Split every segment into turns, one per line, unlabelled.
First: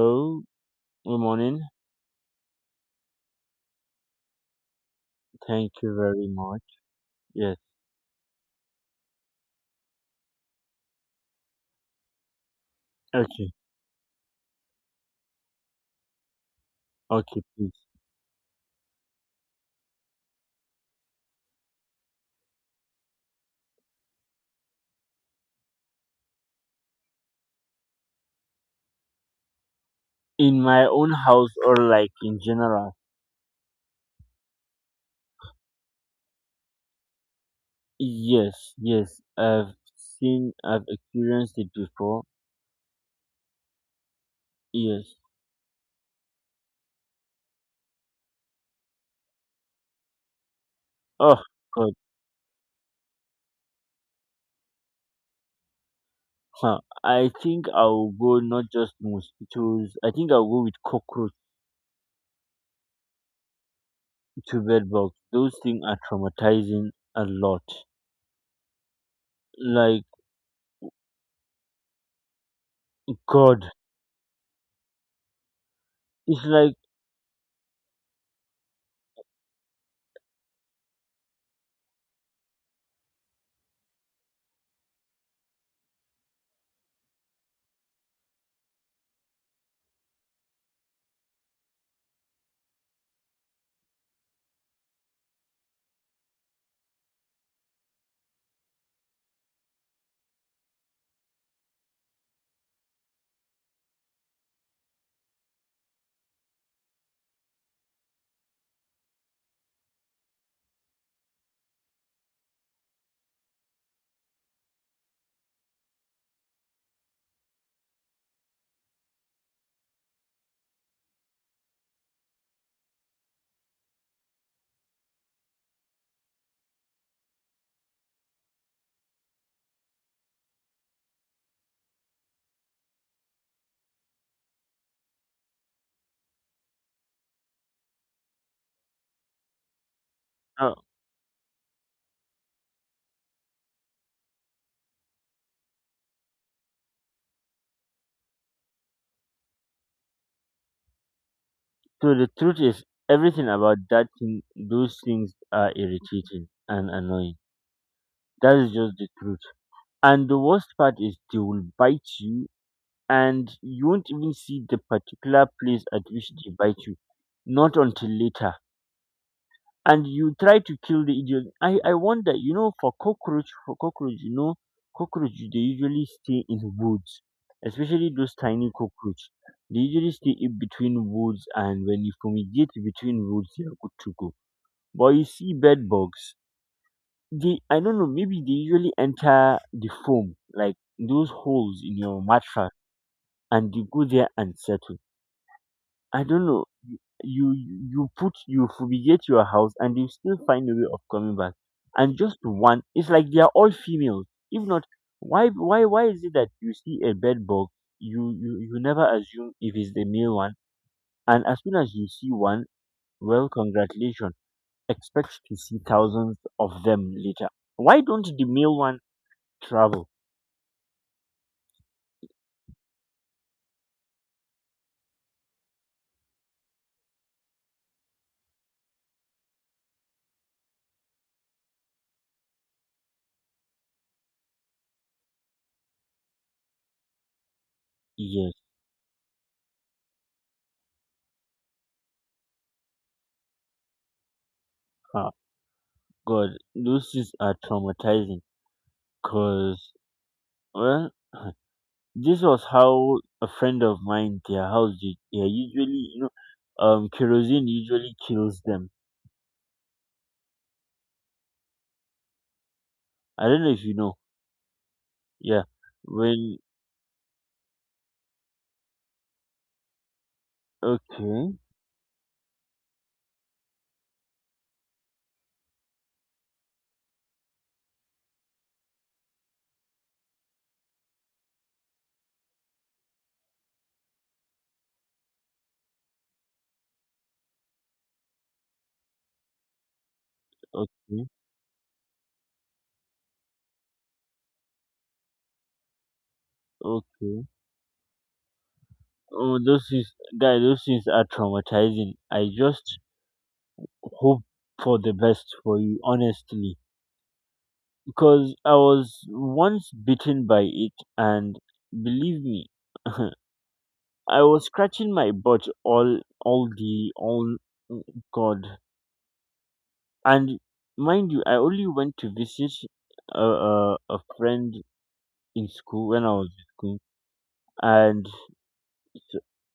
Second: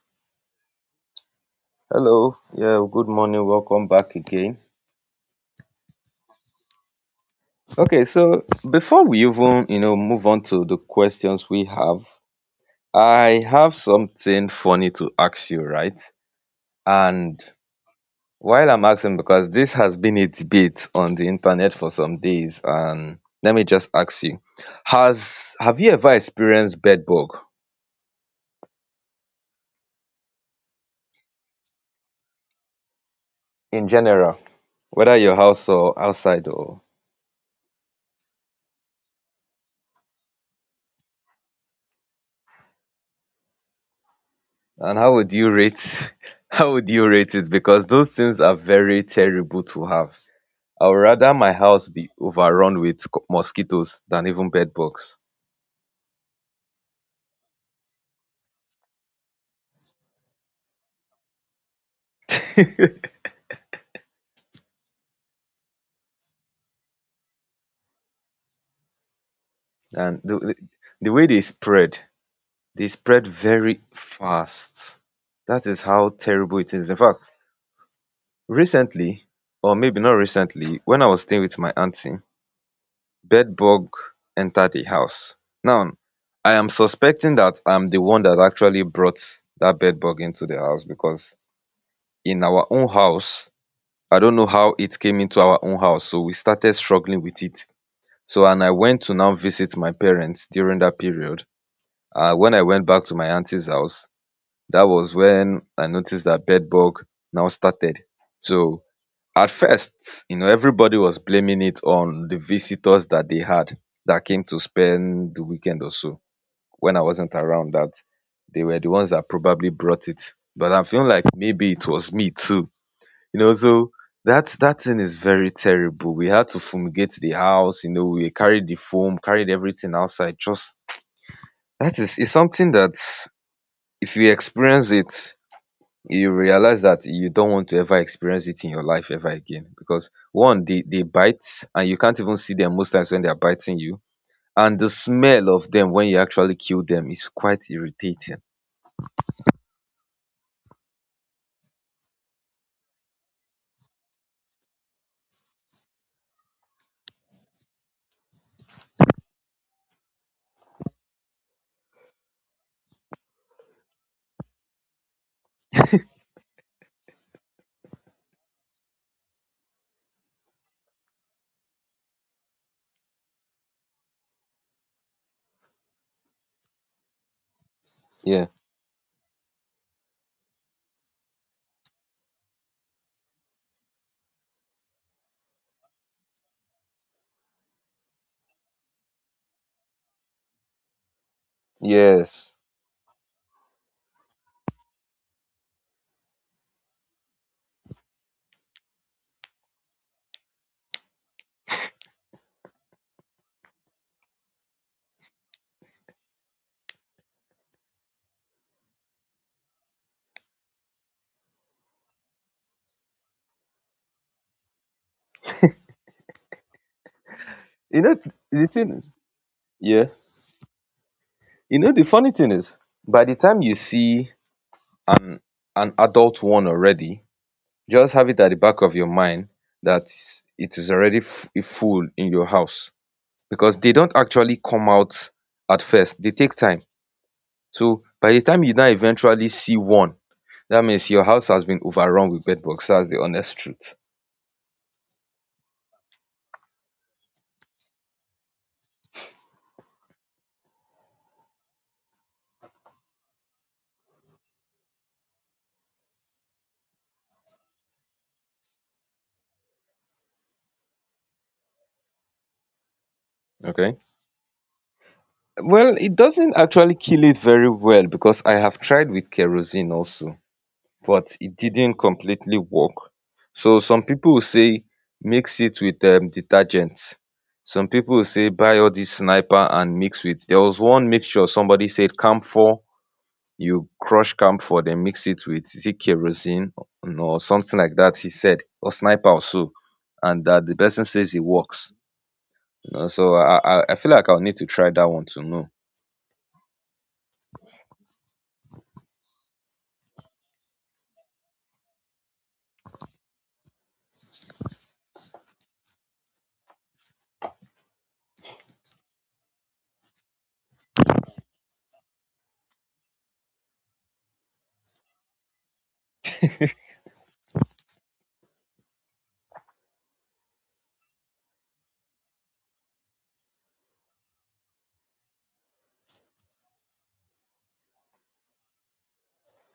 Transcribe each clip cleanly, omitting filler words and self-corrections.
Hello, good morning.
Hello. Yeah, good morning. Welcome back again.
Thank you very much. Yes.
Okay, so before we even, move on to the questions we have, I
Okay.
have something funny to ask you, right? And
Okay, please.
while I'm asking, because this has been a debate on the internet for some days, and let me just ask you, has have you ever experienced bed bug
In my own house or like in general?
in general, whether your house or outside or
Yes, yes. I've seen, I've experienced it before.
and how
Yes.
would you rate how would you rate it? Because those things are very terrible to have. I would rather
Oh,
my house
God.
be overrun with mosquitoes than even bed bugs.
Huh. I think I'll go not just mosquitoes. I think I'll go with cockroach
And
to bed bugs. Those things are traumatizing a lot. Like,
the way they spread
God.
very fast. That is how
It's
terrible it
like,
is. In fact, recently, or maybe not recently, when I was staying with my auntie, bed bug entered the house. Now, I am suspecting that I'm the one that actually brought that bed bug into the house because in our own house, I don't know how it came into our own house. So we started struggling with it. So, and I went to now visit my parents during that period. When I went back to my auntie's house, that was when I noticed that bed bug now started. So at first, you know, everybody was blaming it on the visitors that they had, that came to spend the weekend or so, when I wasn't around, that they were the ones that probably brought it, but I'm feeling like maybe it was me too, you know. So that thing is very terrible. We had to fumigate the house, you know, we carried the foam, carried everything outside. Just that is, it's something that if you experience it, you realize that you don't want to ever experience it in your life ever again. Because one,
uh,
they bite, and you can't even see them most times when they are biting you. And the smell of them when you actually kill them is quite irritating.
so the truth is, everything about that thing, those things are irritating and annoying. That is just the truth. And the worst part is they will bite you, and you won't even see the particular place at which they bite you, not until later. And you try to kill the idiot. I wonder. You know, for cockroach, you know, cockroach, they usually stay in woods, especially those
Yeah.
tiny cockroach. They usually stay in between woods, and when you fumigate between woods, they are good to go. But you see bed bugs, they, I don't know, maybe they usually enter the foam, like those holes in your
Yes.
mattress, and they go there and settle. I don't know. You fumigate your house, and they still find a way of coming back. And just one, it's like they are all females. If not, why is it that you see a bed bug, you never assume if it's the male one, and as soon as you see one, well, congratulations. Expect to see thousands of them later. Why
You know
don't the
the
male one
thing yeah.
travel?
You know the funny thing is, by the time you see an adult one already, just have it at the back of your mind that it is already full in your house, because they don't actually come out at first, they take time. So by the
Yes,
time you now eventually see one, that means your house has been overrun with bed bugs. That's the honest truth.
ah, God, those things are traumatizing because, well, this was how a friend of mine, their house did. Yeah, usually, you know, kerosene usually kills them. I don't know if you
Okay.
know. Yeah.
Well, it doesn't
When?
actually kill it very well, because I have tried with kerosene also, but
Okay.
it didn't completely work. So some people will say mix it with detergent. Some people will say buy all this sniper and mix with. There was one mixture somebody said camphor, you crush camphor den mix it with, is it kerosene or something like that? He said, or sniper or so, and that the person
Okay.
says it works. You know, so I feel like I will need to try that one to know.
Okay. Oh, those things, guy, those things are traumatizing. I just hope for the best for you, honestly, because I was once bitten by it, and believe me, I was scratching my butt, all the all oh, God. And mind you, I only went to visit a friend in school when I was in school. And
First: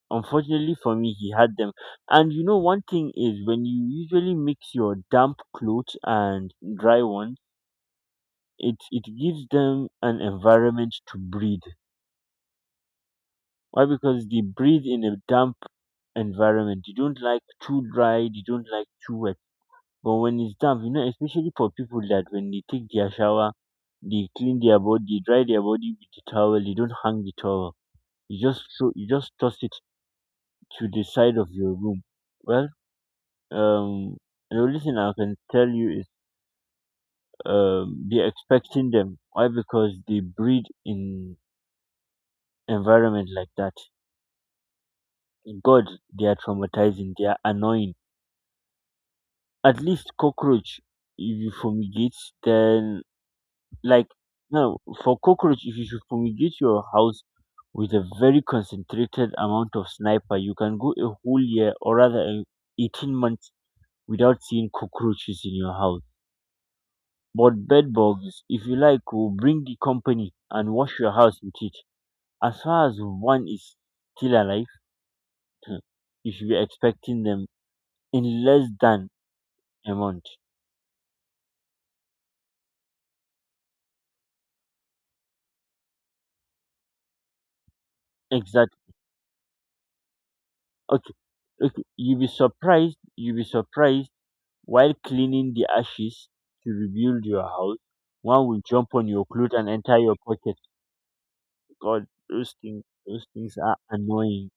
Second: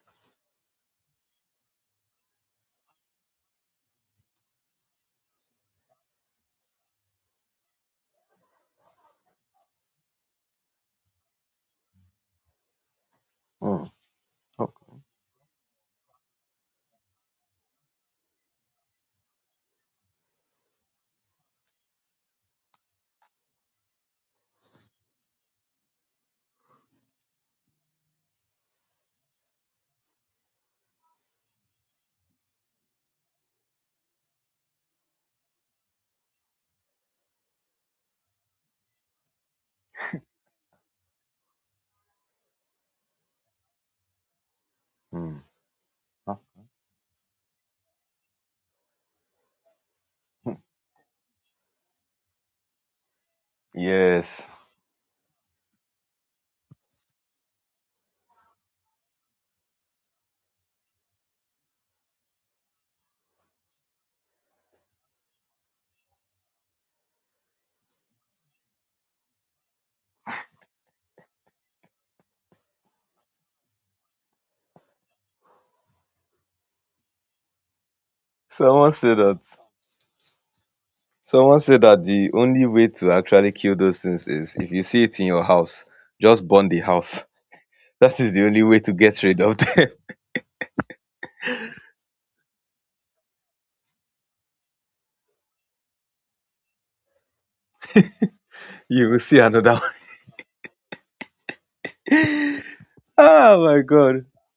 unfortunately for me, he had them. And you know, one thing is, when you usually mix your damp clothes and dry ones, it gives them an environment to breathe. Why?
um
Because they breathe in a damp environment. You don't like too dry, you don't like too wet. But when it's damp, you know, especially for people that when they take their shower, they clean their body, they dry their body with the towel. You don't hang the towel. You just throw, you just toss it to the side of your room. Well, um, the only thing I can tell you is, they're expecting them. Why? Because they breed in environment like that.
um
God, they are traumatizing. They are annoying. At least cockroach, if you fumigate, then... Like,
Yes,
no, for cockroach, if you should fumigate your house with a very concentrated amount of sniper, you can go a whole year, or rather, 18 months without seeing cockroaches in your house. But bed bugs, if you like, will bring the company and wash your house with it. As far as one is still alive, hmm, you should be expecting them in less
someone
than
said that.
a month.
Someone said that the only way to actually kill those things is if you see it in your house, just burn the house. That is the only way
Exactly.
to get rid of them.
Okay. Okay. You'll be surprised. You'll be surprised. While cleaning the ashes to rebuild your house, one will jump on
You will
your
see
clothes and
another one.
enter your pocket. God, those things
Oh
are
my god.
annoying.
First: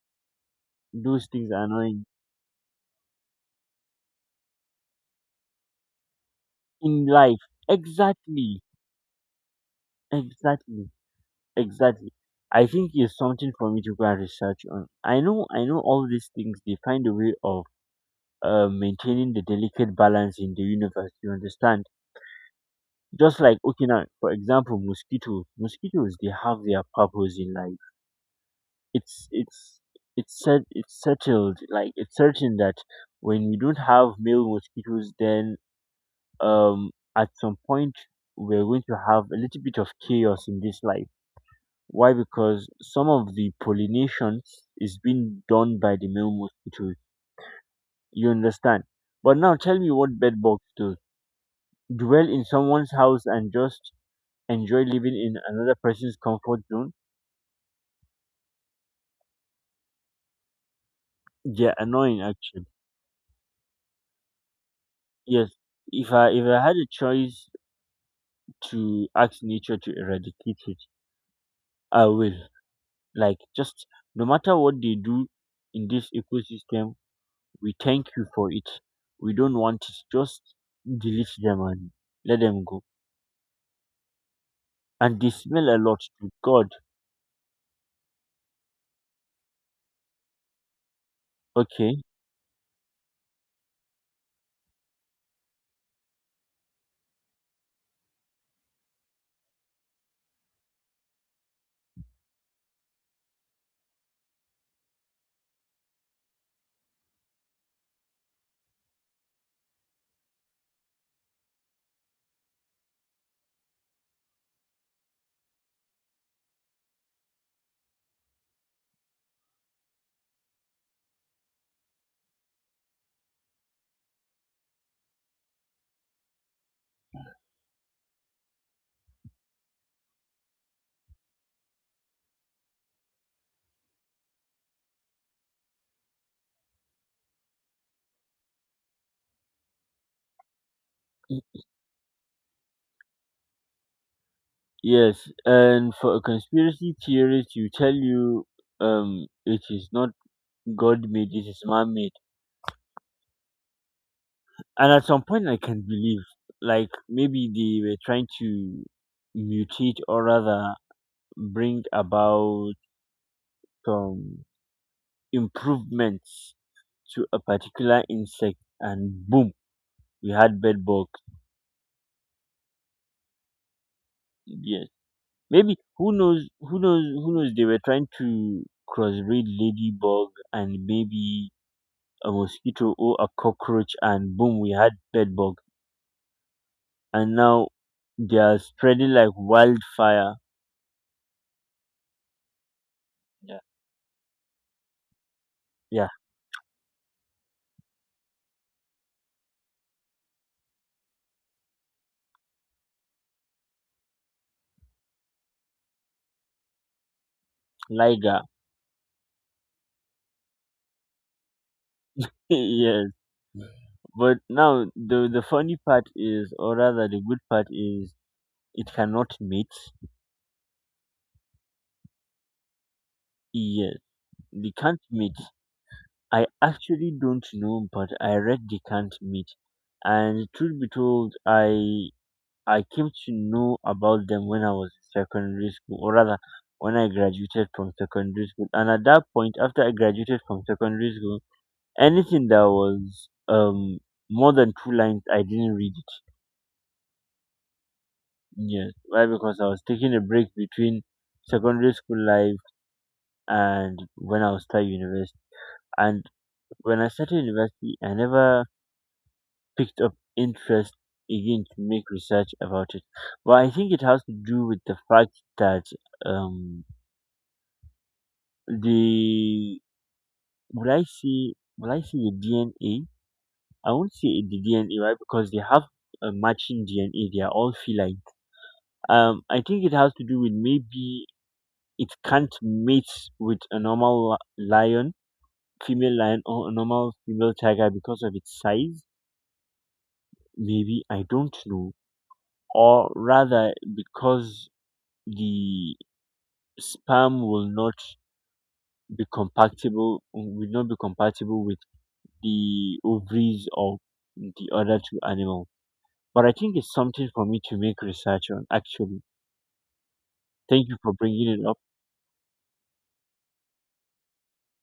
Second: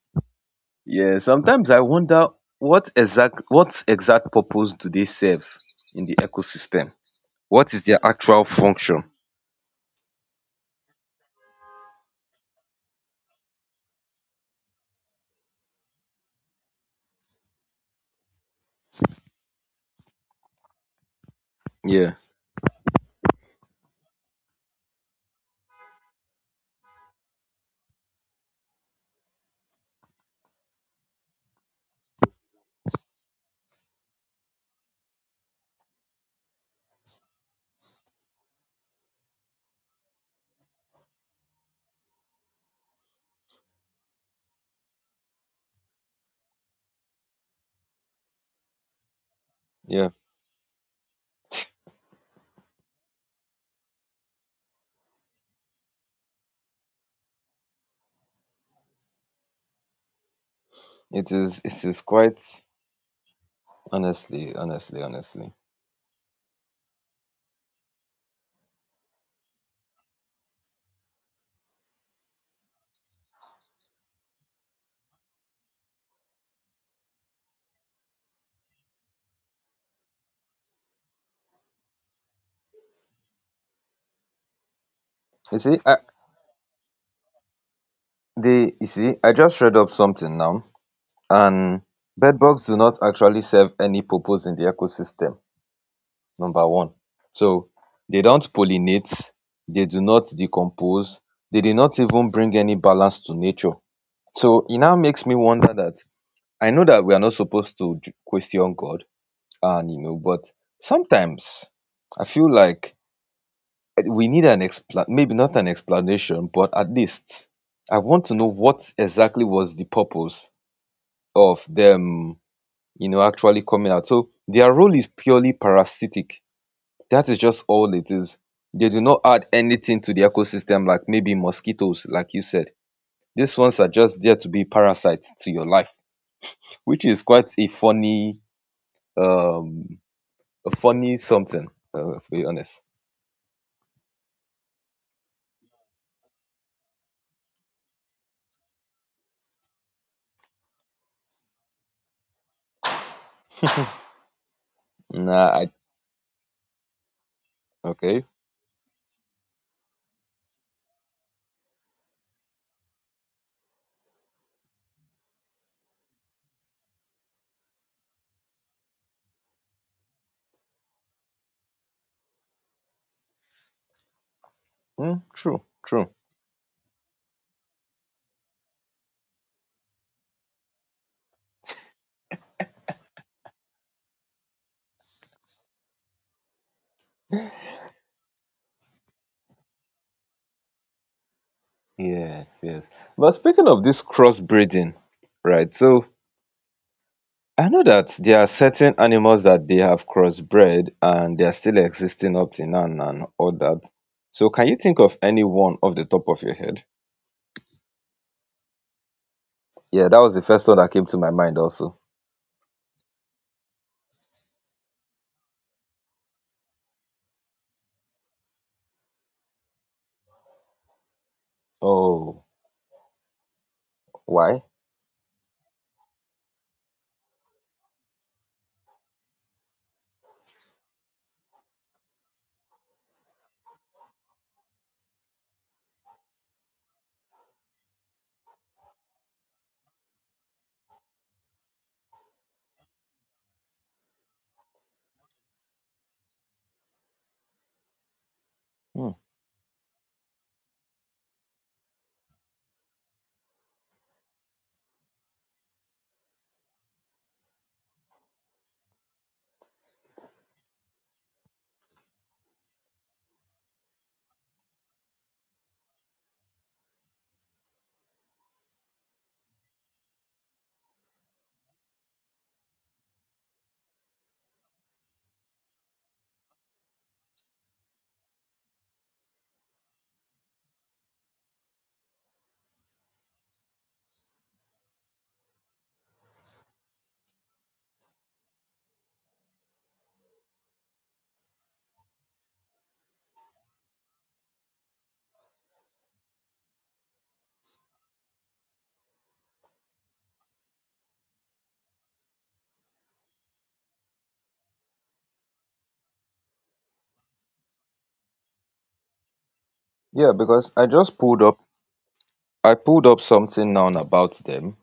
Yeah,
Those things are
sometimes I
annoying
wonder what exact purpose do they serve in the ecosystem,
in life.
what is their actual
Exactly,
function.
exactly, exactly. I think it's something for me to go and research on. I know all these things. They find a way of maintaining the delicate balance in the universe. You understand?
Yeah.
Just like, okay, now for example, mosquitoes. Mosquitoes, they have their purpose in life. It's it's it's set it's settled, like it's certain that when we don't have male mosquitoes, then, um at some point, we're going to have a little bit of chaos in this life. Why? Because some of the pollination is being done by the male mosquitoes, you understand? But now tell me
Yeah,
what bed bugs do. Dwell in someone's house and just enjoy living in another person's comfort zone.
it is
They're
it is
annoying,
quite,
actually.
honestly, honestly,
Yes,
honestly.
if I had a choice to ask nature to eradicate it, I will. Like, just, no matter what they do in this ecosystem, we thank you for it. We don't want it. Just delete them and let them go. And they
you
smell a
see i
lot to God.
you see, I just read up something now, and
Okay.
bedbugs do not actually serve any purpose in the ecosystem, number one. So they don't pollinate, they do not decompose, they did not even bring any balance to nature. So it now makes me wonder that I know that we are not supposed to question God, and you know, but sometimes I feel like we need an expla maybe not an explanation, but at least I want to know what exactly was the purpose of them, you know, actually coming out. So their role is purely parasitic. That is just all it is. They do not add anything to the ecosystem, like maybe mosquitoes, like you said. These ones are just there to be parasites to your life, which is quite um, a funny
Y-
something. Let's be honest.
Yes. And for a conspiracy theorist, you tell you, it is not God made, it is man made. And at some point
Nah,
I
I.
can believe, like maybe they were
Okay.
trying to mutate, or rather, bring about um, improvements to a particular insect, and boom, we had bed bugs. Yes,
Mm, true,
maybe,
true.
who knows, who knows, who knows, they were trying to crossbreed ladybug and maybe a mosquito or a cockroach, and boom, we had bed bug. And now they are spreading like wildfire.
Yes, yes. But
Yeah.
speaking of this crossbreeding, right? So
Yeah.
I know that there are certain animals that they have crossbred and they are still existing up till now and all that. So can you think of any one off the top of your head?
Liger.
Yeah, that was the first one that came to my mind also.
Yes. But now the funny part is, or rather, the good part is, it cannot mate.
Oh,
Yeah,
why?
the not meet. I actually don't know, but I read the not meet, and truth be told, I came to know about them when I was in secondary school, or rather, when I graduated from secondary school. And at that point, after I graduated from secondary school, anything that was more than two lines, I didn't read it. Yes,
Hmm.
why? Because I was taking a break between secondary school life and when I was at university. And when I started university, I never picked up interest again to make research about it. But I think it has to do with the fact that, um, the, would I say the DNA? I won't say it the DNA, right? Because they have a matching DNA. They are all feline. I think it has to do with maybe it can't mate with a normal lion, female lion, or a normal female tiger because of its size. Maybe I don't know, or rather because the sperm will not be compatible with the ovaries of the other two animals. But I think it's something for me to make research on. Actually,
Yeah, because I
thank you for
just pulled
bringing
up,
it up.
I pulled up something now about them,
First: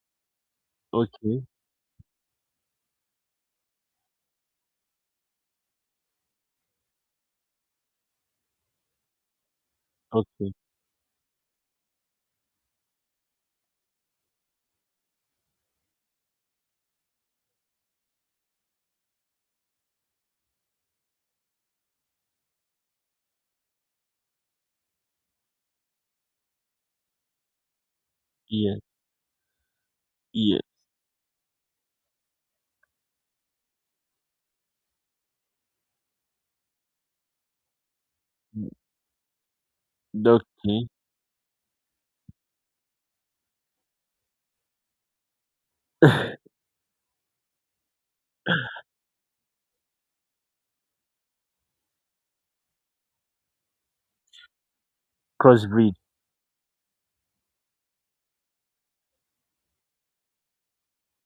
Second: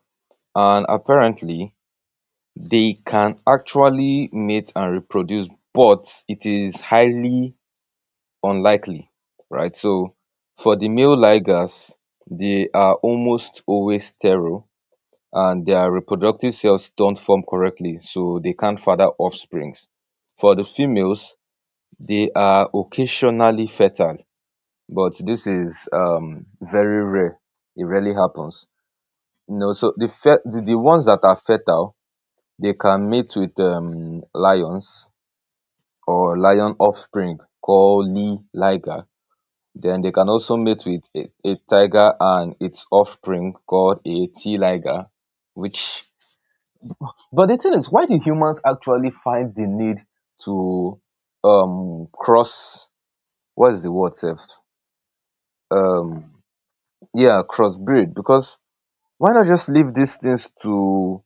and
Okay,
apparently they can actually mate and reproduce, but it is highly unlikely, right? So
okay,
for the male ligars, they are almost always sterile, and their reproductive cells don't form correctly, so they can't father offsprings. For the females, they are occasionally fertile, but this is very rare. It rarely happens.
yeah,
You know, so the fe-
yeah,
the, the ones that are fertile, they can mate with lions or lion offspring called Lee
mm,
liger. Then they can also mate
okay.
with a tiger and its offspring called a T liger, which. But the thing is, why do humans actually find the need to cross, what is the word self?
Crossbreed.
Um yeah, crossbreed. Because why not just leave these things to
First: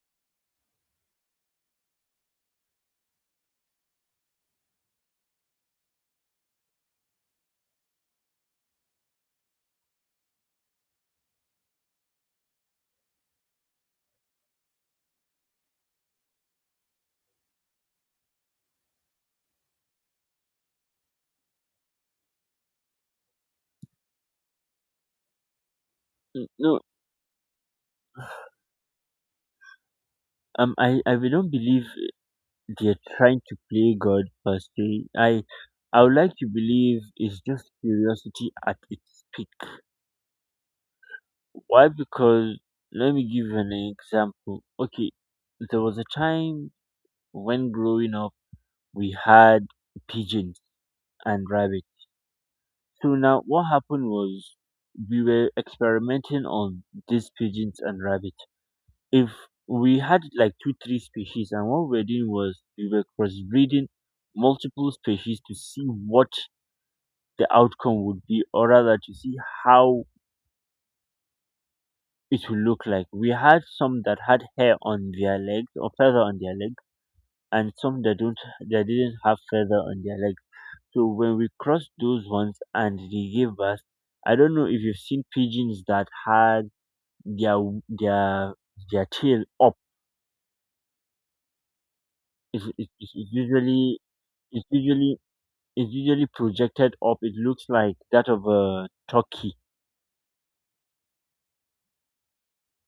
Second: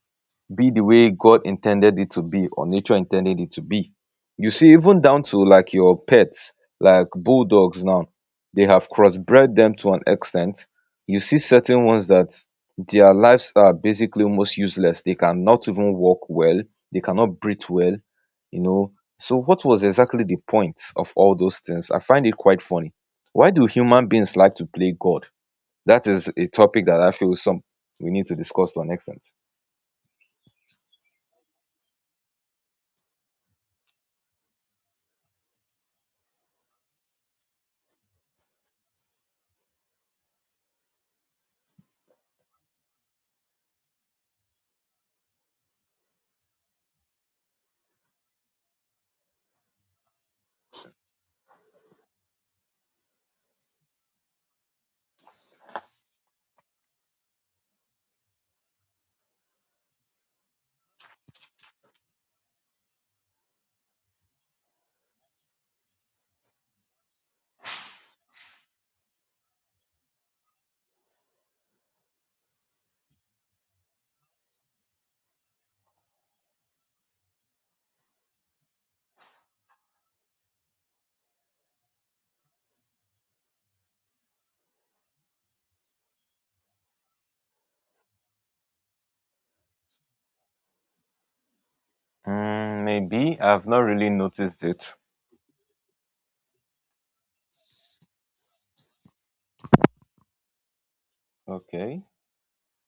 be the way God intended it to be, or nature intended it to be. You see, even down to like your pets, like bulldogs now, they have crossbred them to an extent. You see certain ones that their lives are basically almost useless. They cannot even walk well. They cannot breathe well, you know. So what was exactly the point of all those things? I find it quite funny. Why do human beings like to play God? That is
Mm,
a
no,
topic that I feel some, we need to discuss to an extent.
I will not believe they're trying to play God, but they, I would like to believe it's just curiosity at its peak. Why? Because let me give you an example. Okay, there was a time when growing up we had pigeons and rabbits. So now what happened was, we were experimenting on these pigeons and rabbits. If we had like two, three species, and what we were doing was we were crossbreeding multiple species to see what the outcome would be, or rather, to see how it will look like. We had some that had hair on their legs or feather on their legs, and some that don't, that didn't have feather on their legs. So when we crossed those ones and they gave birth, I don't know if you've seen pigeons that had their their their tail up. It's,
Mm,
it's, it's
maybe I've not
usually
really noticed
it's
it.
usually it's usually projected up. It looks like that of a turkey.
Okay.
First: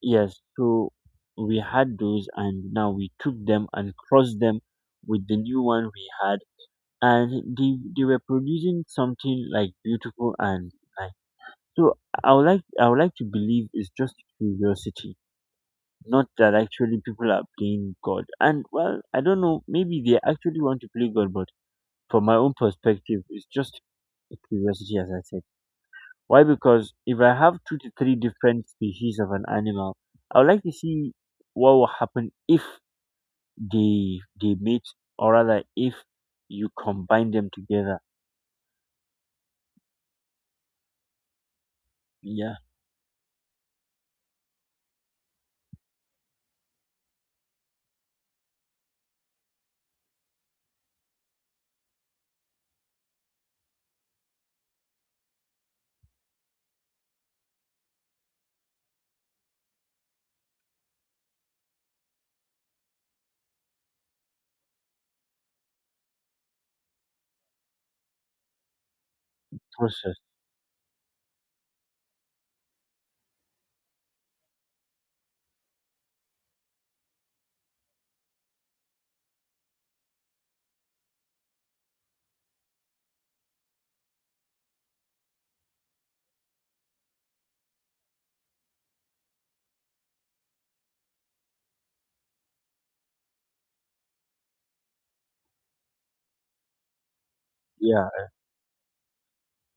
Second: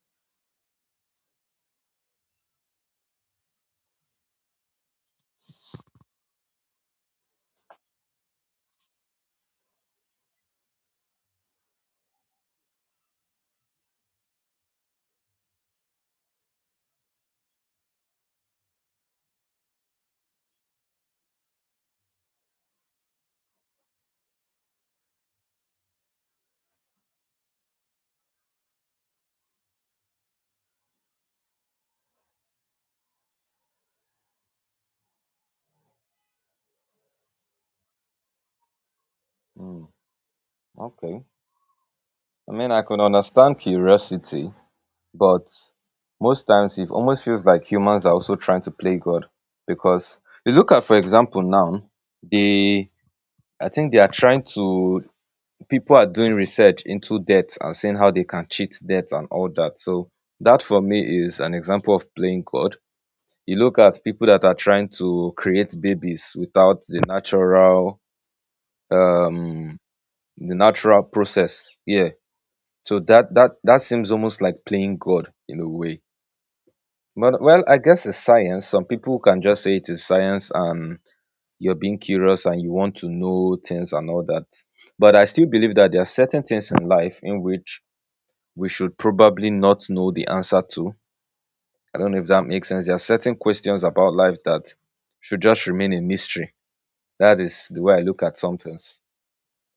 Yes, so we had those, and now we took them and crossed them with the new one we had, and they were producing something like beautiful and nice. So I would like to believe it's just curiosity, not that actually people are playing God. And well, I don't know, maybe they actually want to play God, but from my own perspective, it's just curiosity, as I said. Why? Because if I have two to three different species of an animal, I would like to see what will happen if they mate, or rather, if you combine them together.
Mm, okay. I
Yeah,
mean, I can understand curiosity, but most times it almost feels like humans are also trying to play God, because you look at, for example, now they, I think they are trying to, people are doing research into debt and seeing how they can cheat debt and all that. So that for me is an example of playing God. You look at people that are trying to create babies without the natural um
process.
the natural process. Yeah, so that seems almost like playing god in a way. But well, I guess it's science. Some people can just say it is science, and you're being curious and you want to know things and all that. But I still believe that there are certain things in life in which we should probably not know the answer to. I don't know if that makes sense. There are certain questions about life that should just remain a mystery. That is the way I
Yeah,
look at some things.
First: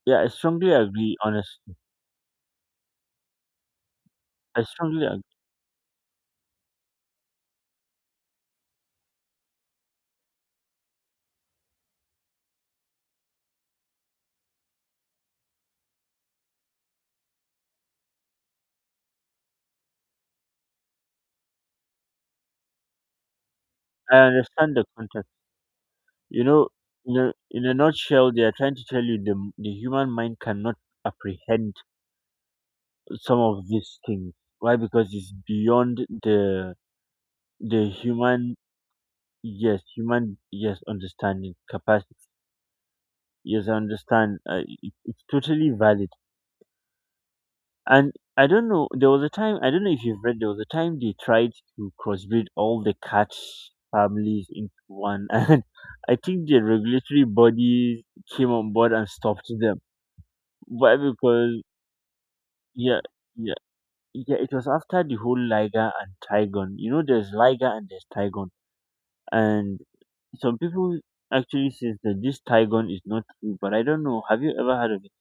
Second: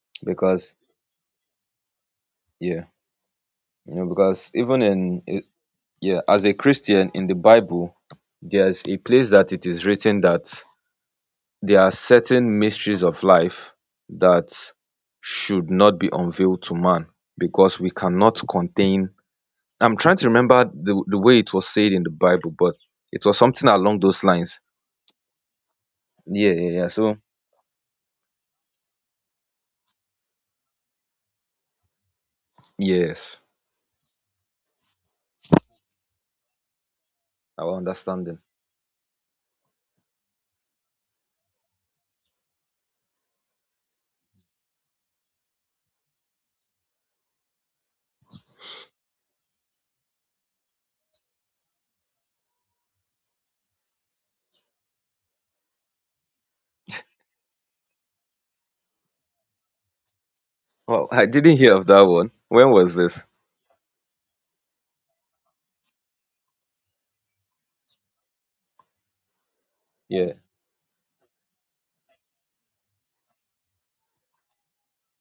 yeah. I strongly
Because,
agree. Honestly,
yeah, you know, because
I
even in,
strongly agree.
yeah, as a Christian in the Bible, there's a place that it is written that there are certain mysteries of life that should not be unveiled to man, because we cannot contain. I'm trying to remember the way it was said in the Bible, but it was something along
I
those lines.
understand the context. You
Yeah,
know,
yeah, yeah. So,
in a nutshell, they are trying to tell you, the human mind cannot apprehend some
yes,
of these things. Why? Because it's beyond the
our
the
understanding.
human, yes, human, yes, understanding capacity. Yes, I understand. It's totally valid. And I don't know, there was a time, I don't know if you've read, there was a time they tried to crossbreed all the cat families into one. And I think the regulatory bodies came on board and stopped them. Why?
Well, I didn't
Because...
hear of that one. When was
Yeah,
this?
yeah, yeah. It was after the whole liger and tigon. You know, there's liger and there's tigon. And
Yeah,
some people actually says that this Tigon is not true, but I don't know. Have you ever heard of it?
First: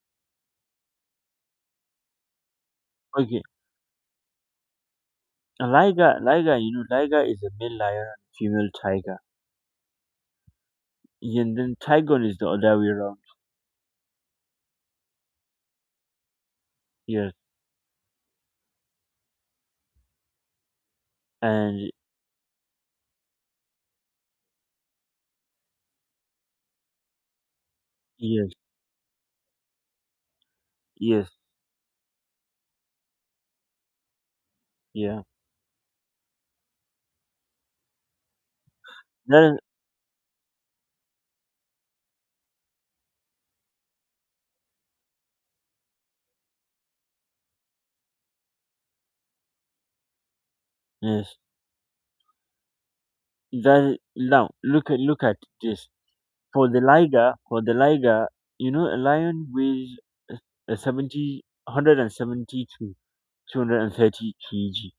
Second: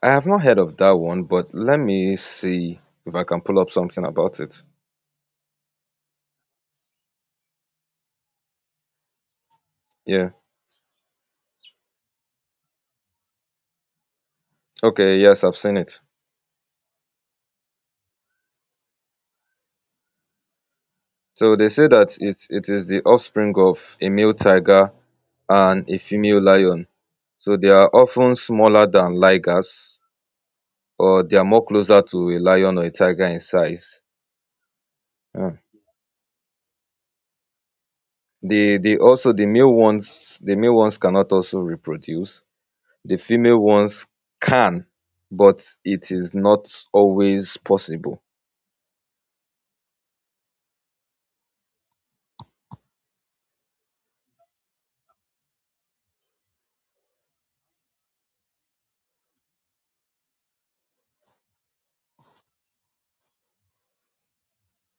I have not heard of that one, but let me see if I can
Okay,
pull up something about it.
a liger, you know, liger is a male lion and female tiger.
Yeah.
Yeah, and then Tigon is the other way around.
Okay, yes, I've seen it.
Yes,
So they say
and
that it is the offspring of a male tiger and a female lion. So they are often
yes,
smaller than ligers, or
yes,
they are more closer to a lion or a tiger in size.
yeah.
Hmm. they the Also
That
the
is,
male ones, the male ones cannot also reproduce. The female ones can, but it is not always possible.
yes. Now look at this. For the liger, you know, a lion weighs a a 70, 170 to 230 kg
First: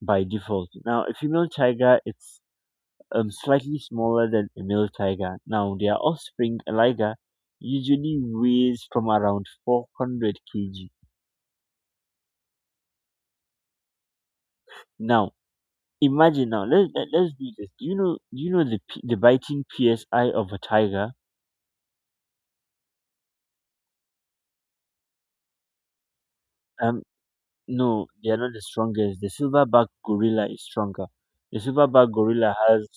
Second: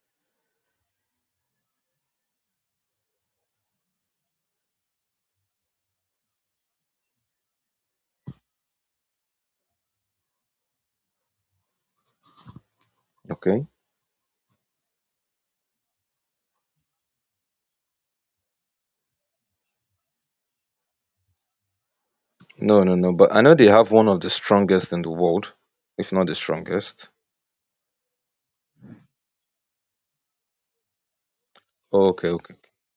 by default. Now, a female tiger, it's slightly smaller than a male tiger. Now, their offspring, a liger, usually weighs from around 400 kg.
Okay.
Now, imagine now. Let's do this. Do you know the biting psi of a tiger?
No, no, no. But I know they have one of the strongest in the world, if not the
Um,
strongest.
no, they are not the strongest. The silverback gorilla is stronger. The silverback
Okay,
gorilla
okay.
has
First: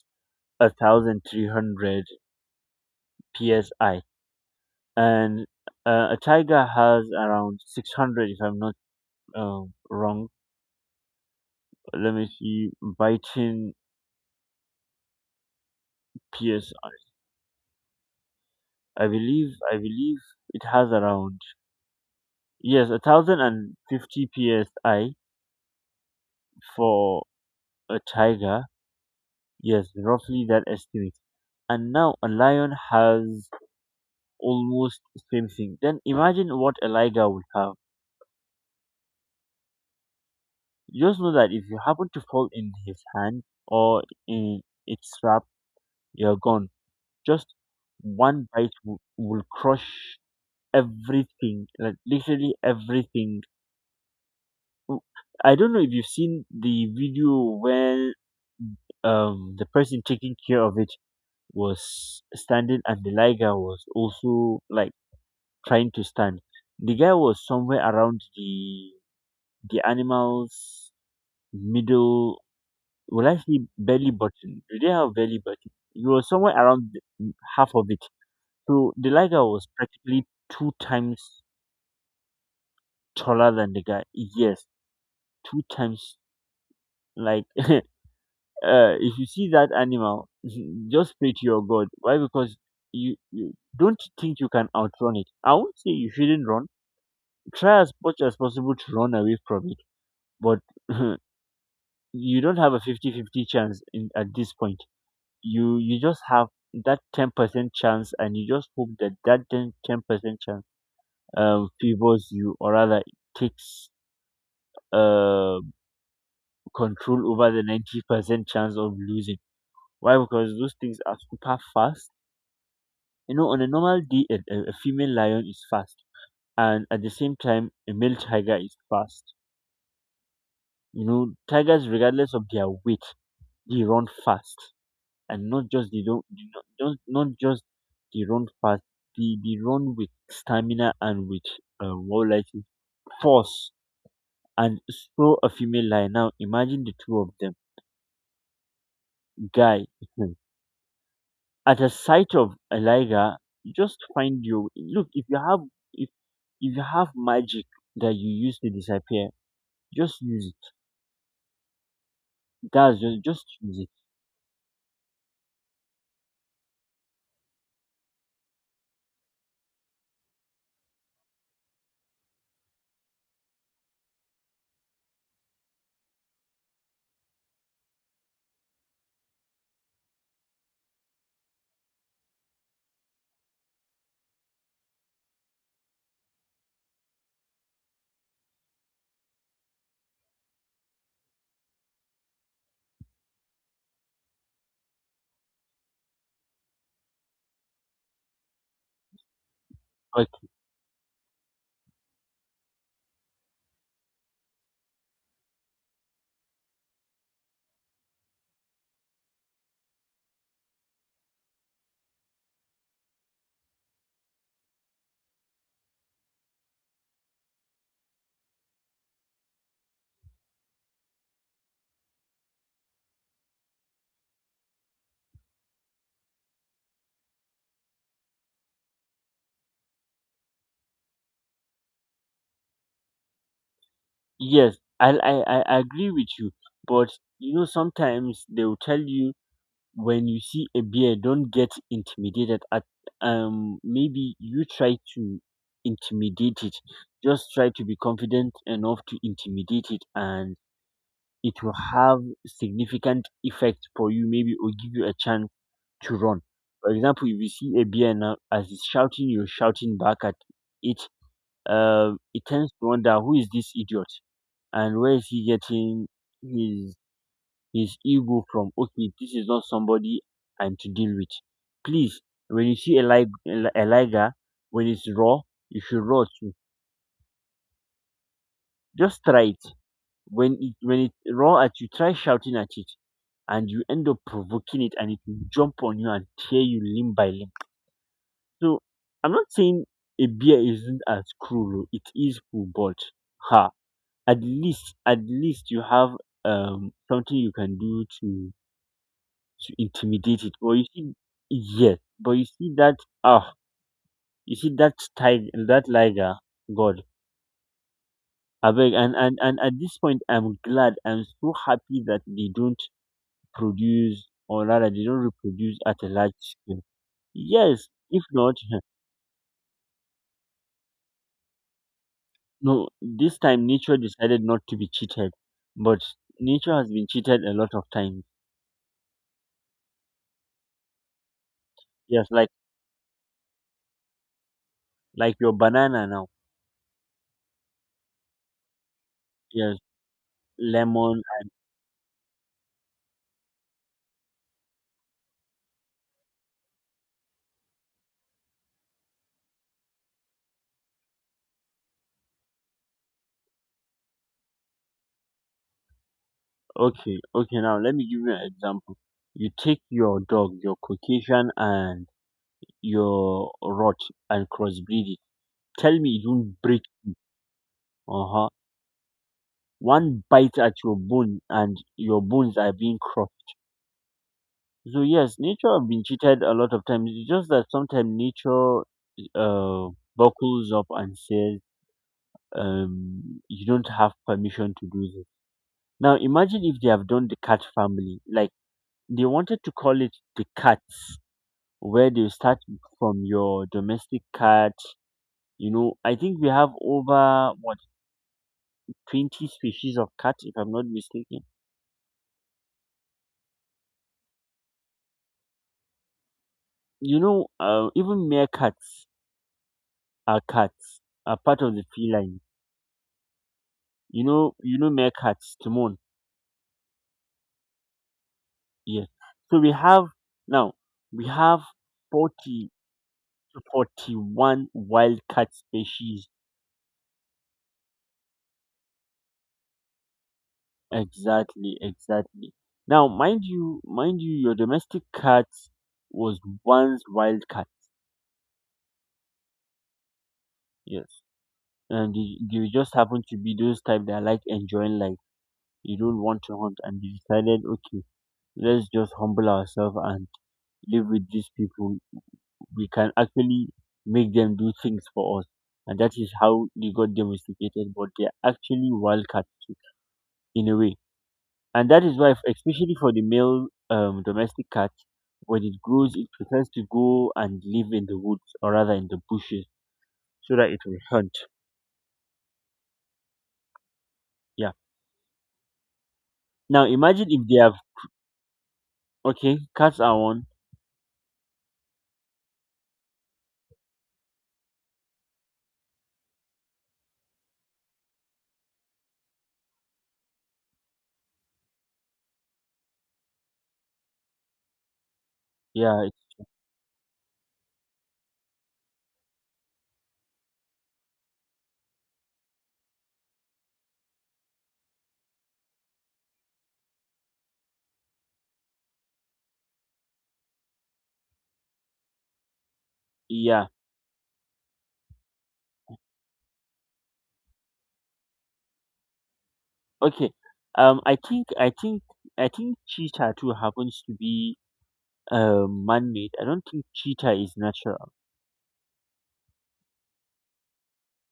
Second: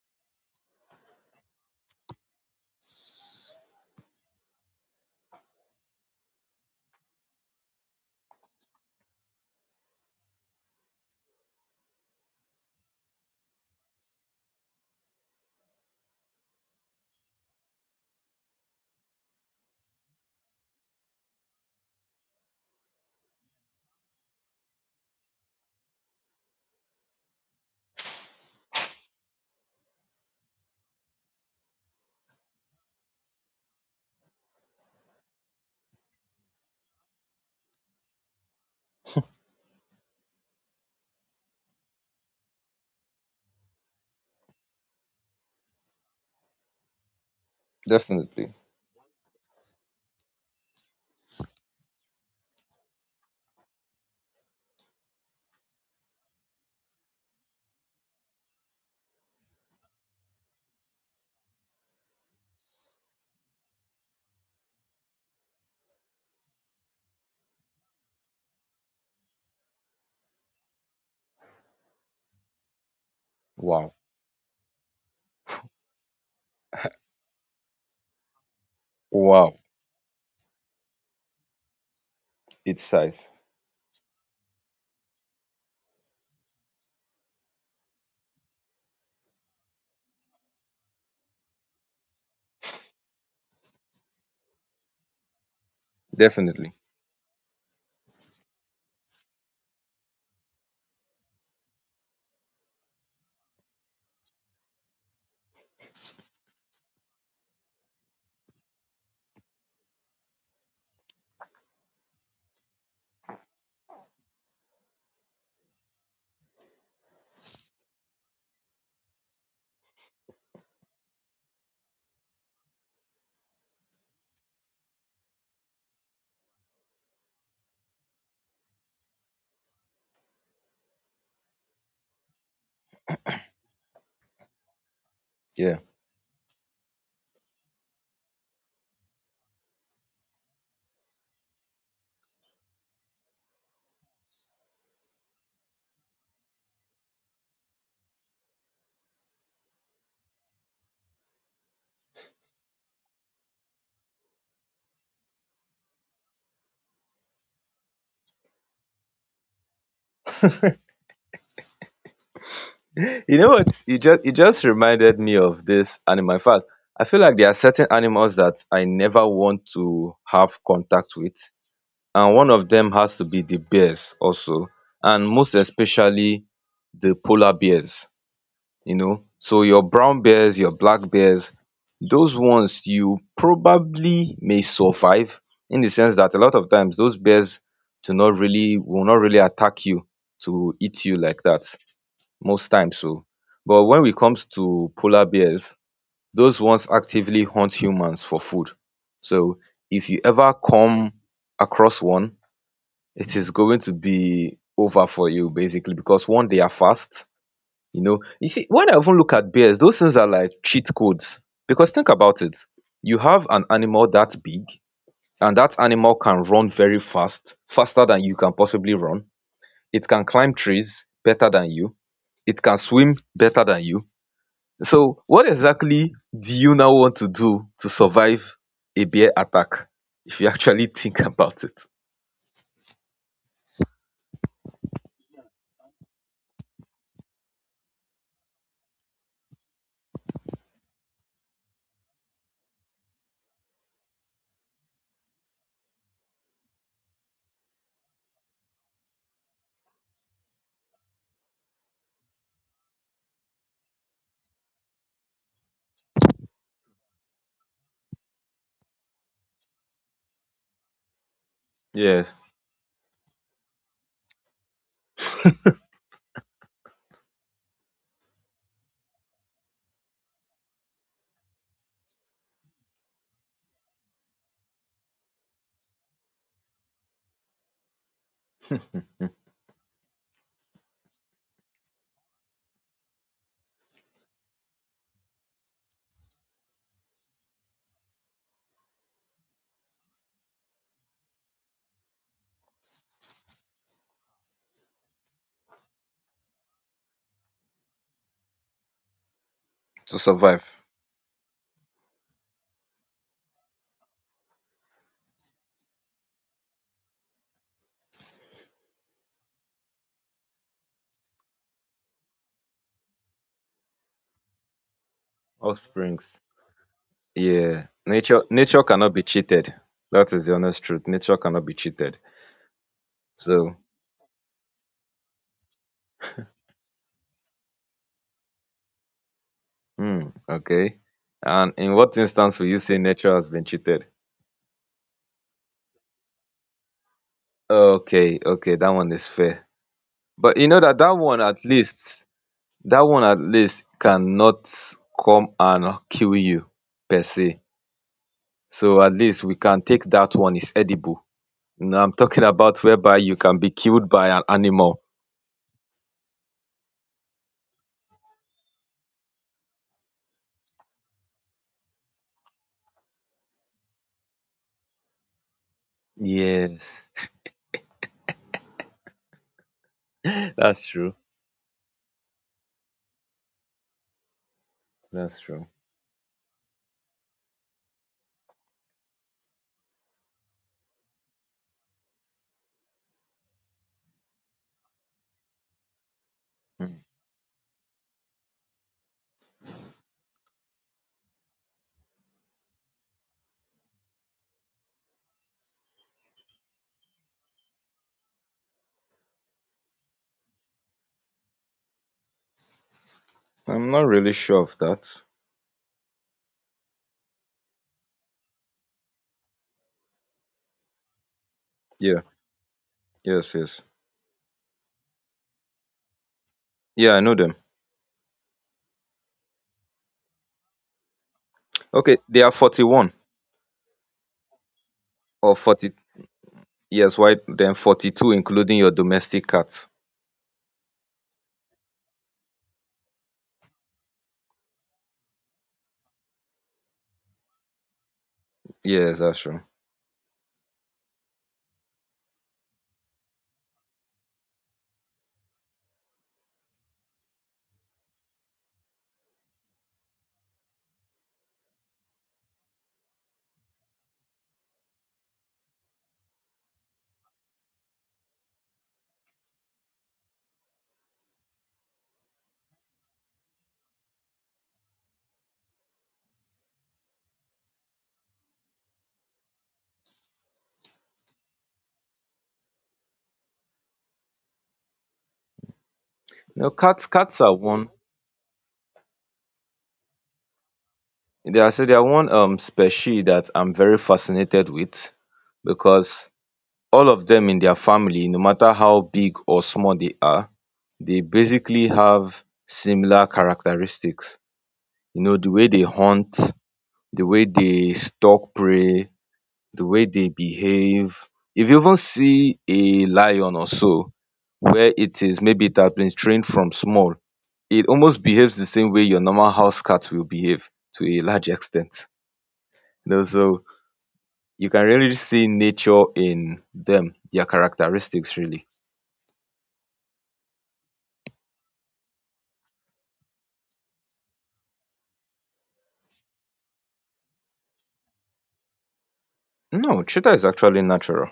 1,300 psi, and a tiger has around 600. If I'm not wrong, let me see. Biting PS. I believe it has around, yes, 1,050 PSI for a tiger. Yes, roughly that estimate. And now a lion has almost the same thing. Then imagine what a liger would have. Just know that if you happen to fall in his hand or in its trap, you're gone. Just one
Definitely.
bite will, crush everything, like literally everything. w- I don't know if you've seen the video when the person taking care of it was standing and the liger was also like trying to stand. The guy was somewhere around the animal's middle, well, actually
Wow.
belly button. Do they have belly button? He was somewhere around the, half of it. So the liger
Wow.
was practically two times
Its size.
taller than the guy. Yes, two times, like, if you see that animal, just pray to your God. Why? Because you don't think you can outrun it. I won't say you shouldn't run.
Definitely.
Try as much as possible to run away from it, but you don't have a fifty-fifty chance in, at this point. You just have that 10% chance, and you just hope that 10, 10% chance favors you, or rather, it takes uh, control over the 90% chance of losing. Why? Because those things are super fast. You know, on a normal day, a female lion is fast, and at the same time, a male tiger is fast. You know, tigers, regardless of their weight, they run fast, and not
Yeah.
just they don't, they not, don't not just they run fast. They run with stamina and with what would I say, force. And so a female lion. Now imagine the two of them, guy. At the sight of Eliga, you just find you. Look, if you have, if if you have magic that you use to disappear, just use it. That's just
You know
just use
what?
it.
It just reminded me of this animal. In fact, I feel like there are certain animals that I never want to have contact with. And one of them has to be the bears also. And most especially the polar bears. You know. So your brown bears, your black bears, those ones you probably may survive, in the sense that a lot of times those bears do not really, will not really attack you to eat you like that most times so. But when it comes to polar bears, those ones actively hunt humans for food. So if you
But
ever come across one, it is going to be over for you basically because one, they are fast. You see, when I even look at bears, those things are like cheat codes. Because think about it. You have an animal that big, and that animal can run very fast, faster than you can possibly run. It can climb trees better than you. It can swim better than you. So, what exactly do you now want to do to survive a bear attack? If you actually think about it.
yes, I agree with you. But you know, sometimes they will tell you when you see a bear, don't get intimidated. At, maybe you try to intimidate it. Just try to be confident enough to intimidate it and it will have significant effect for you, maybe, or give you a chance to run. For example, if you see a bear now as it's shouting, you're shouting back at it. Uh,
Yeah.
it tends to wonder, who is this idiot and where is he getting his his ego from? Okay, this is not somebody I'm to deal with. Please, when you see a liger, when it's raw, you should raw too. Just
Mm.
try it. When it roar at you, try shouting at it, and you end up provoking it and it will jump on you and tear you limb by limb. So I'm not saying a bear isn't as cruel. Oh, it is cruel, but ha at least you have something you can do to
To
intimidate it. But
survive.
you see, yes, but you see that, ah you see that tiger, that liger, God. I beg. And at this point, I'm so happy that they don't produce, or rather, they don't reproduce at a large
Offsprings.
scale.
Yeah,
Yes, if
nature
not,
nature cannot be cheated. That is the honest truth. Nature cannot be cheated.
no, this time
So,
nature decided not to be cheated, but nature has been cheated a lot of times.
hmm, okay. And in what
Yes, like
instance will you say nature has been cheated?
your banana now.
Okay, okay, that one is fair.
Yes,
But you know that
lemon.
that one at least cannot come and kill you per se. So at least we can take that one is edible. Now I'm talking about whereby you can be killed by an animal.
Okay, okay. Now let me give you an example. You take your dog, your Caucasian, and your rot and crossbreed it. Tell me you don't break.
Yes,
Uh huh. One bite at
that's
your
true.
bone and your bones are being crushed. So yes,
That's true.
nature have been cheated a lot of times. It's just that sometimes nature uh, buckles up and says, "You don't have permission to do this." Now imagine if they have done the cat family, like they wanted to call it the cats, where they start from your domestic cat. You know, I think we have over, what, 20 species of cat, if I'm not mistaken.
I'm not really sure of that.
You know, even mere cats, are part of the
Yeah,
feline.
yes, yes.
You know, you know, meerkats to moon.
Yeah, I know them.
Yeah. So we have, now we have
Okay, they are
40
41
to 41 wildcat
or 40.
species.
Yes, why then 42 including your domestic cat.
Exactly, exactly. Now mind you, your domestic cat was once wildcat.
Yes, that's true.
Yes, and they just happen to be those type that like enjoying life. You don't want to hunt, and they decided, okay, let's just humble ourselves and live with these people. We can actually make them do things for us. And that is how they got domesticated, but they're actually wild cats too, in a way. And that is why, especially for the male domestic cat, when it grows, it prefers to go and live in the woods, or rather, in the bushes, so that it will hunt. Yeah.
No,
Now
cats
imagine if
cats are
they have,
one.
okay, cats are one.
They are say they are one species that I'm very fascinated with because all of them in their family, no matter how big or small they are, they basically have similar characteristics. You know, the way they
Yeah,
hunt, the way they stalk prey, the way they behave. If you even see a lion or so, where it is, maybe it has been trained from small, it almost behaves the same way your normal house cat will behave to a large extent. You know, so
yeah.
you can really see nature in them, their characteristics really.
Okay. Um, I think I think I think cheetah too happens to be man-made. I don't think cheetah is natural.
No, cheetah is actually natural.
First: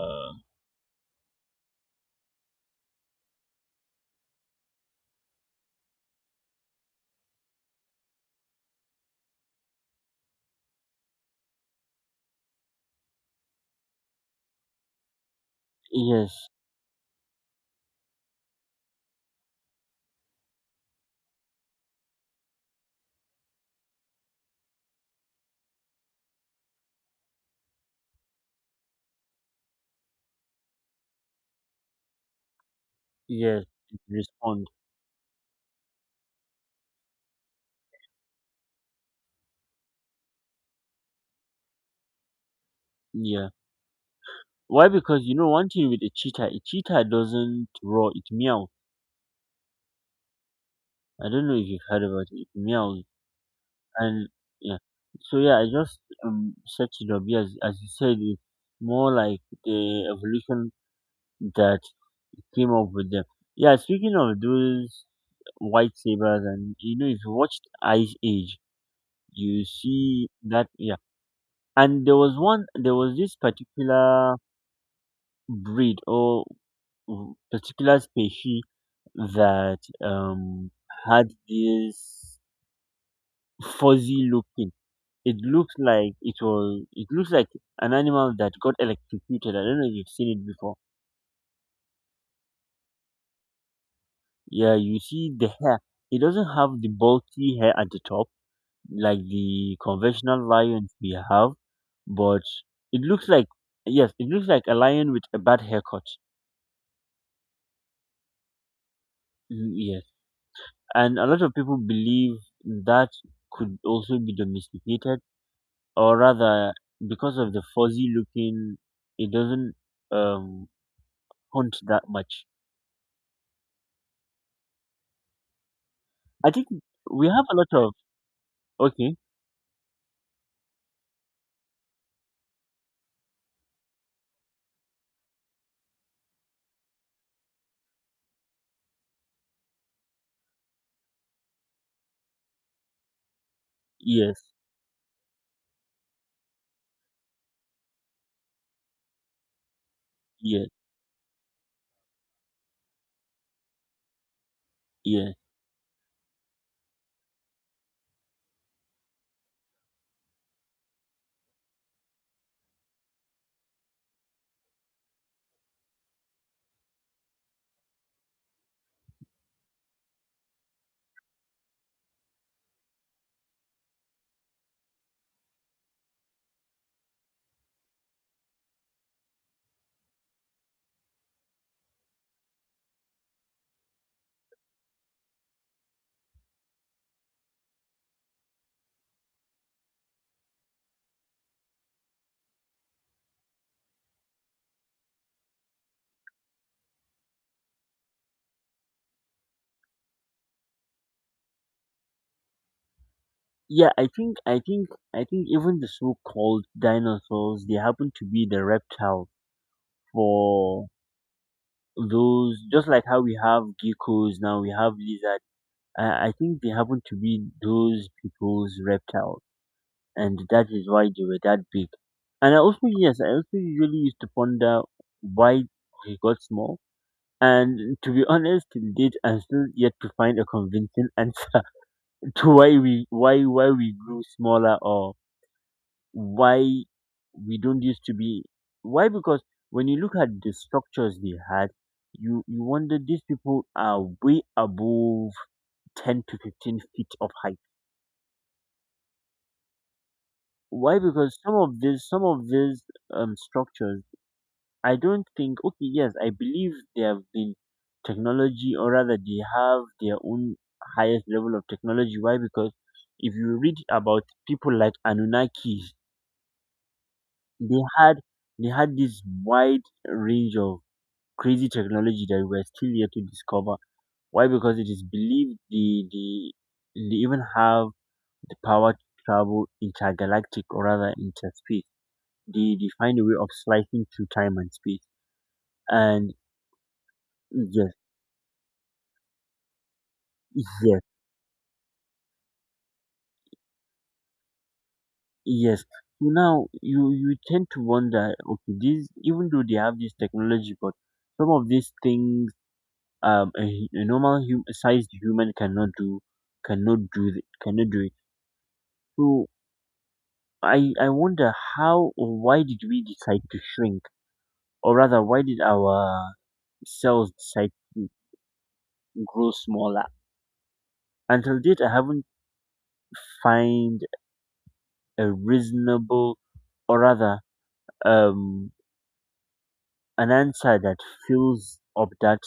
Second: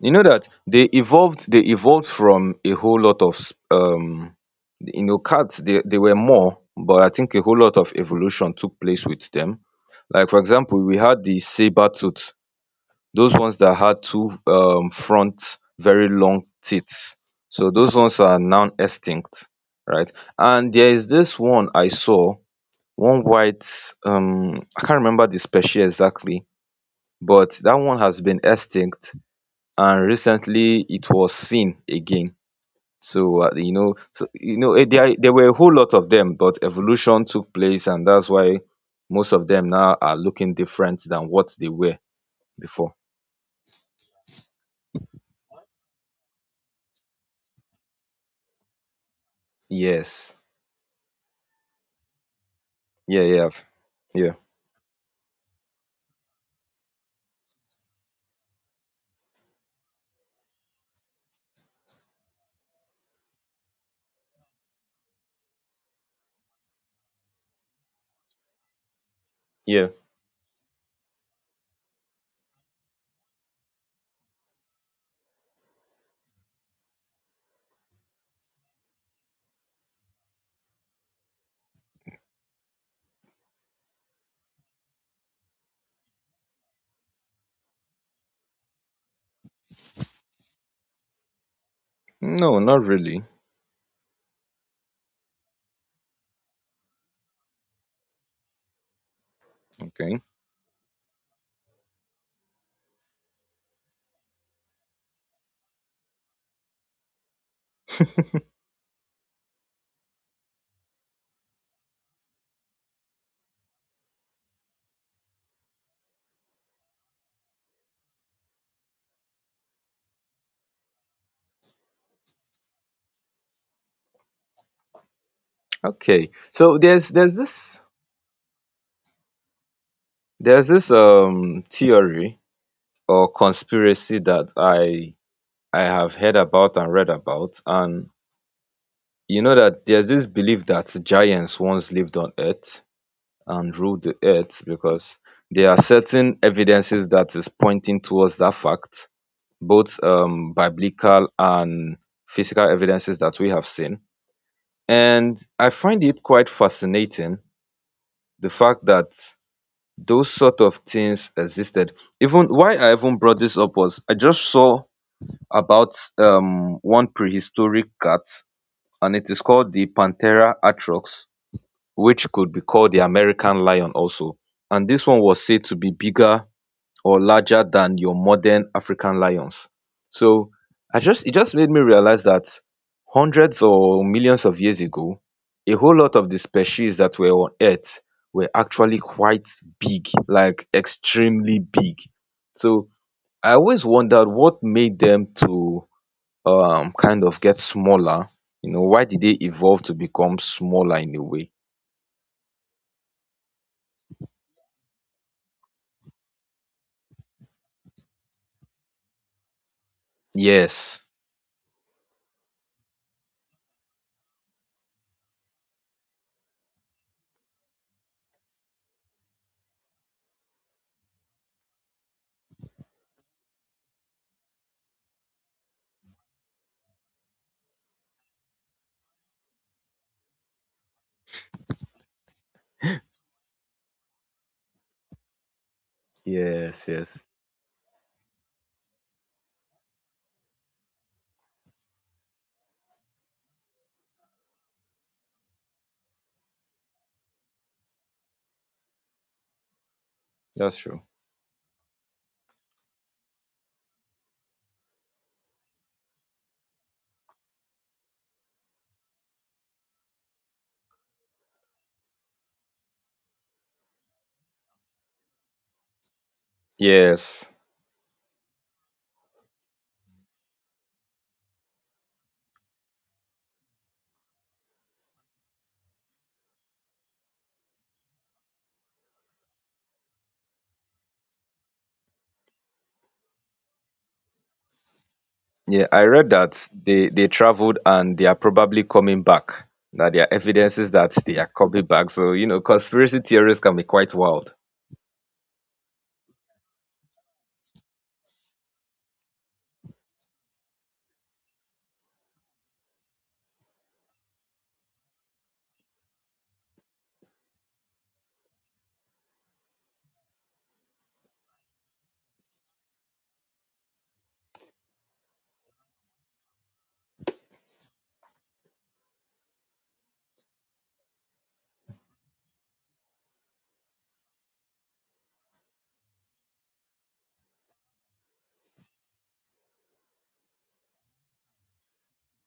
You know that they evolved from a whole lot of you know, cats. They were more, but I think a whole lot of evolution took place with them. Like for example, we had the saber tooth, those ones that had two front very long
yes,
teeth. So those ones are now extinct, right? And there is this one I saw, one white, I can't remember the species exactly, but that one has been extinct and recently it was seen again. So
yes, it respond.
there were a whole lot of them, but evolution took place, and that's why most of them now are looking different than what they were before.
Yeah. Why? Because you know one thing with a cheetah doesn't roar, it meow.
Yes.
I don't know if you've heard about it. It meows,
Yeah, yeah. I've-
and
Yeah.
yeah. So yeah, I just searched it up. Yes, as you said, it's more like the evolution that came up with them. Yeah, speaking of those white sabers, and you know, if you watched Ice Age, you
Yeah.
see that, yeah. And there was one, there was this particular breed, or particular species that had this fuzzy looking. It looks like it was. It looks like an animal that got electrocuted. I don't know if you've seen it before.
No, not really.
Yeah, you see the hair. It doesn't have the bulky hair at the top like the
Okay.
conventional lions we have, but it looks like, yes, it looks like a lion with a bad haircut. Mm, yes. And a lot of people believe that could also be domesticated, or rather, because of the fuzzy looking, it doesn't um hunt that much.
Okay.
I think
So there's
we
there's
have a lot
this,
of, okay,
there's this theory or conspiracy that I have heard about and read about. And you know that there's this belief that giants once lived on earth and ruled the
yes,
earth, because there are certain evidences that is pointing towards that fact, both
yes,
biblical and physical evidences that we have seen.
yeah,
And I find it quite fascinating, the fact that those sort of things existed. Even why I even brought this up was I just saw about one prehistoric cat, and it is called the Panthera atrox, which could be called the American lion also, and this one was said to be bigger or larger than your modern African lions. So I just, it just made me realize that hundreds or millions of years ago, a whole lot of the species that were on Earth were actually quite big, like extremely big. So I always wondered what made them to kind of get smaller. You know, why did they evolve to become smaller in a way?
yeah. I think even the so-called dinosaurs, they happen to be the reptile for
Yes.
those, just like how we have geckos, now we have lizard. I think they happen to be those people's reptiles, and that is why they were that big. And I also, yes, I also usually used to ponder why they got small. And to be honest, till date, I'm still yet to find a convincing answer to why we, why we grew smaller, or why
Yes, yes,
we don't used to be. Why? Because when you look at the structures they had, you wonder, these people are way above 10 to 15 feet of height.
that's
Why?
true.
Because some of these structures, I don't think, okay, yes, I believe they have been technology, or rather, they have their own highest level of technology. Why? Because if you read about people like Anunnaki,
Yes,
they had they had this wide range of crazy technology that we're still yet to discover. Why? Because it is believed they even have the power to travel intergalactic, or rather, interspace. They find a way of slicing through time and space.
yeah, I read
And
that they traveled
yes,
and they are probably coming back. Now there are evidences
yes.
that they are coming back. So you know, conspiracy theories can be quite wild.
Yes. So now you tend to wonder, okay, these, even though they have this technology, but some of these things, a normal sized human cannot do, cannot do it. So I wonder how, or why did we decide to shrink, or rather, why did our cells decide to grow smaller? Until date, I haven't find a reasonable, or rather, um, an answer that fills up that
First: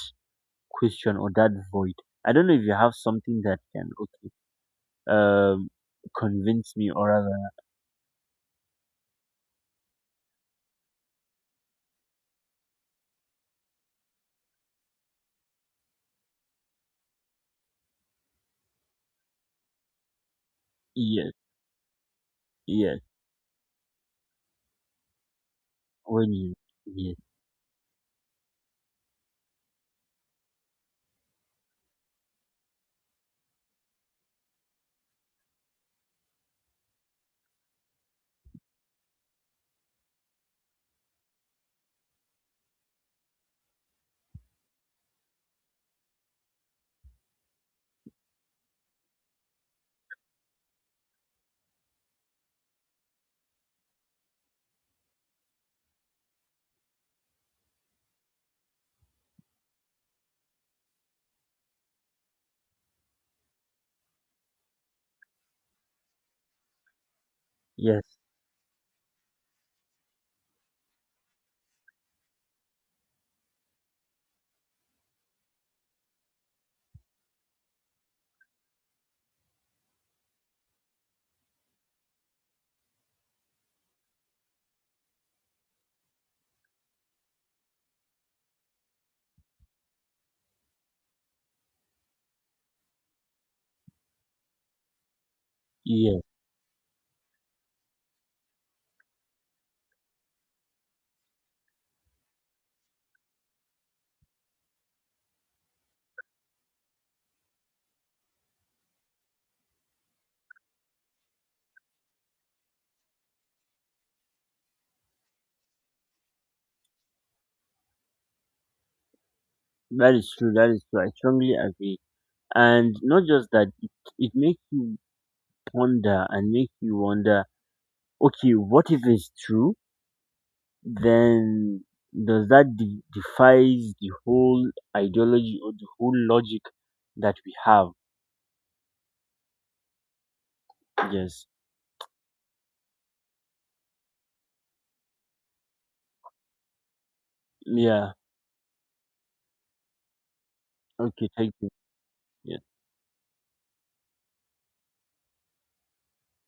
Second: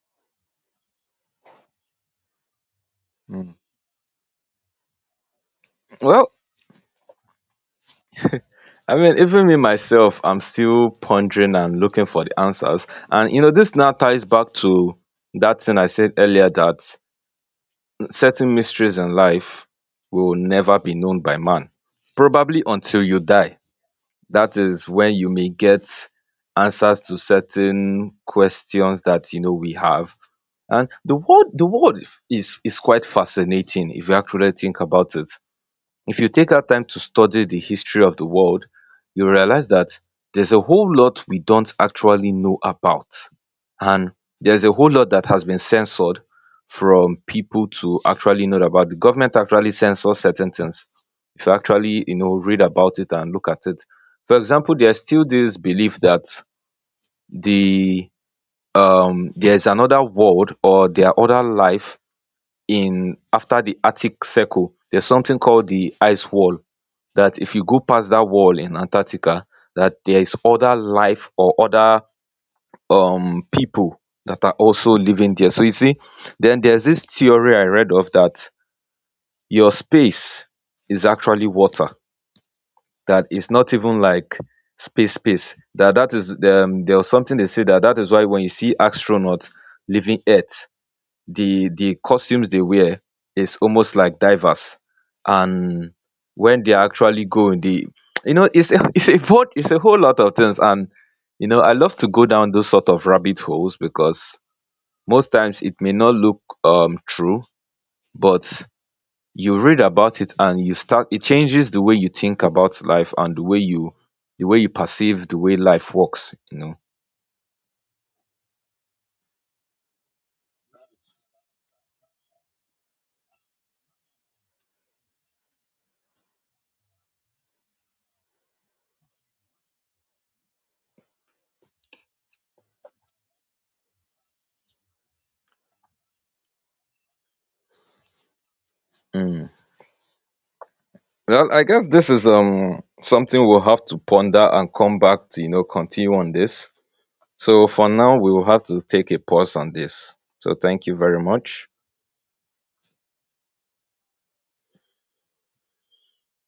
question or that void. I don't know if you have something
Mm.
that can, okay, um
Well,
convince me, or rather,
even me myself, I'm still pondering and looking for the answers. And you know, this now ties back to that thing I said earlier, that certain mysteries in life will never be known
yes,
by man, probably
yes,
until you die. That is when you may get
when you,
answers
yes,
to certain questions that you know we have. And the world is quite fascinating if you actually think about it. If you take out time to study the history of the world, you realize that there's a whole lot we don't actually know about. And there's a whole lot that has been censored from people to actually know about. The government actually censors certain things, if you actually, you know, read about it and look at it. For example, there's still this belief that the there's another world, or there are other life in after the Arctic Circle. There's something called the ice wall, that if you go
yes,
past that wall in Antarctica, that there is other life or other people that are also living there. So you see, then there's this theory I read of, that your space is actually water. That it's not even like space space. That that is there was something they say that that is why when you see astronauts leaving Earth, the costumes they wear is almost like divers. And
yes,
when they actually go in the, you know, it's a whole lot of things. And you know, I love to go down those sort of rabbit holes because most times it may not look true, but you read about it and you start, it changes the way you think about life and the way you, the way you perceive the way life works, you know.
that is true, that is true, I strongly agree. And not just that, it makes you ponder and makes you wonder, okay, what if it's true? Then does that defies the whole ideology or the whole logic that we have?
Mm.
Yes,
Well, I guess this is something we'll have to ponder and come back to, you know, continue on this. So for
yeah.
now, we will have to take a pause on this. So thank you very
Okay, thank
much.
you. Yeah.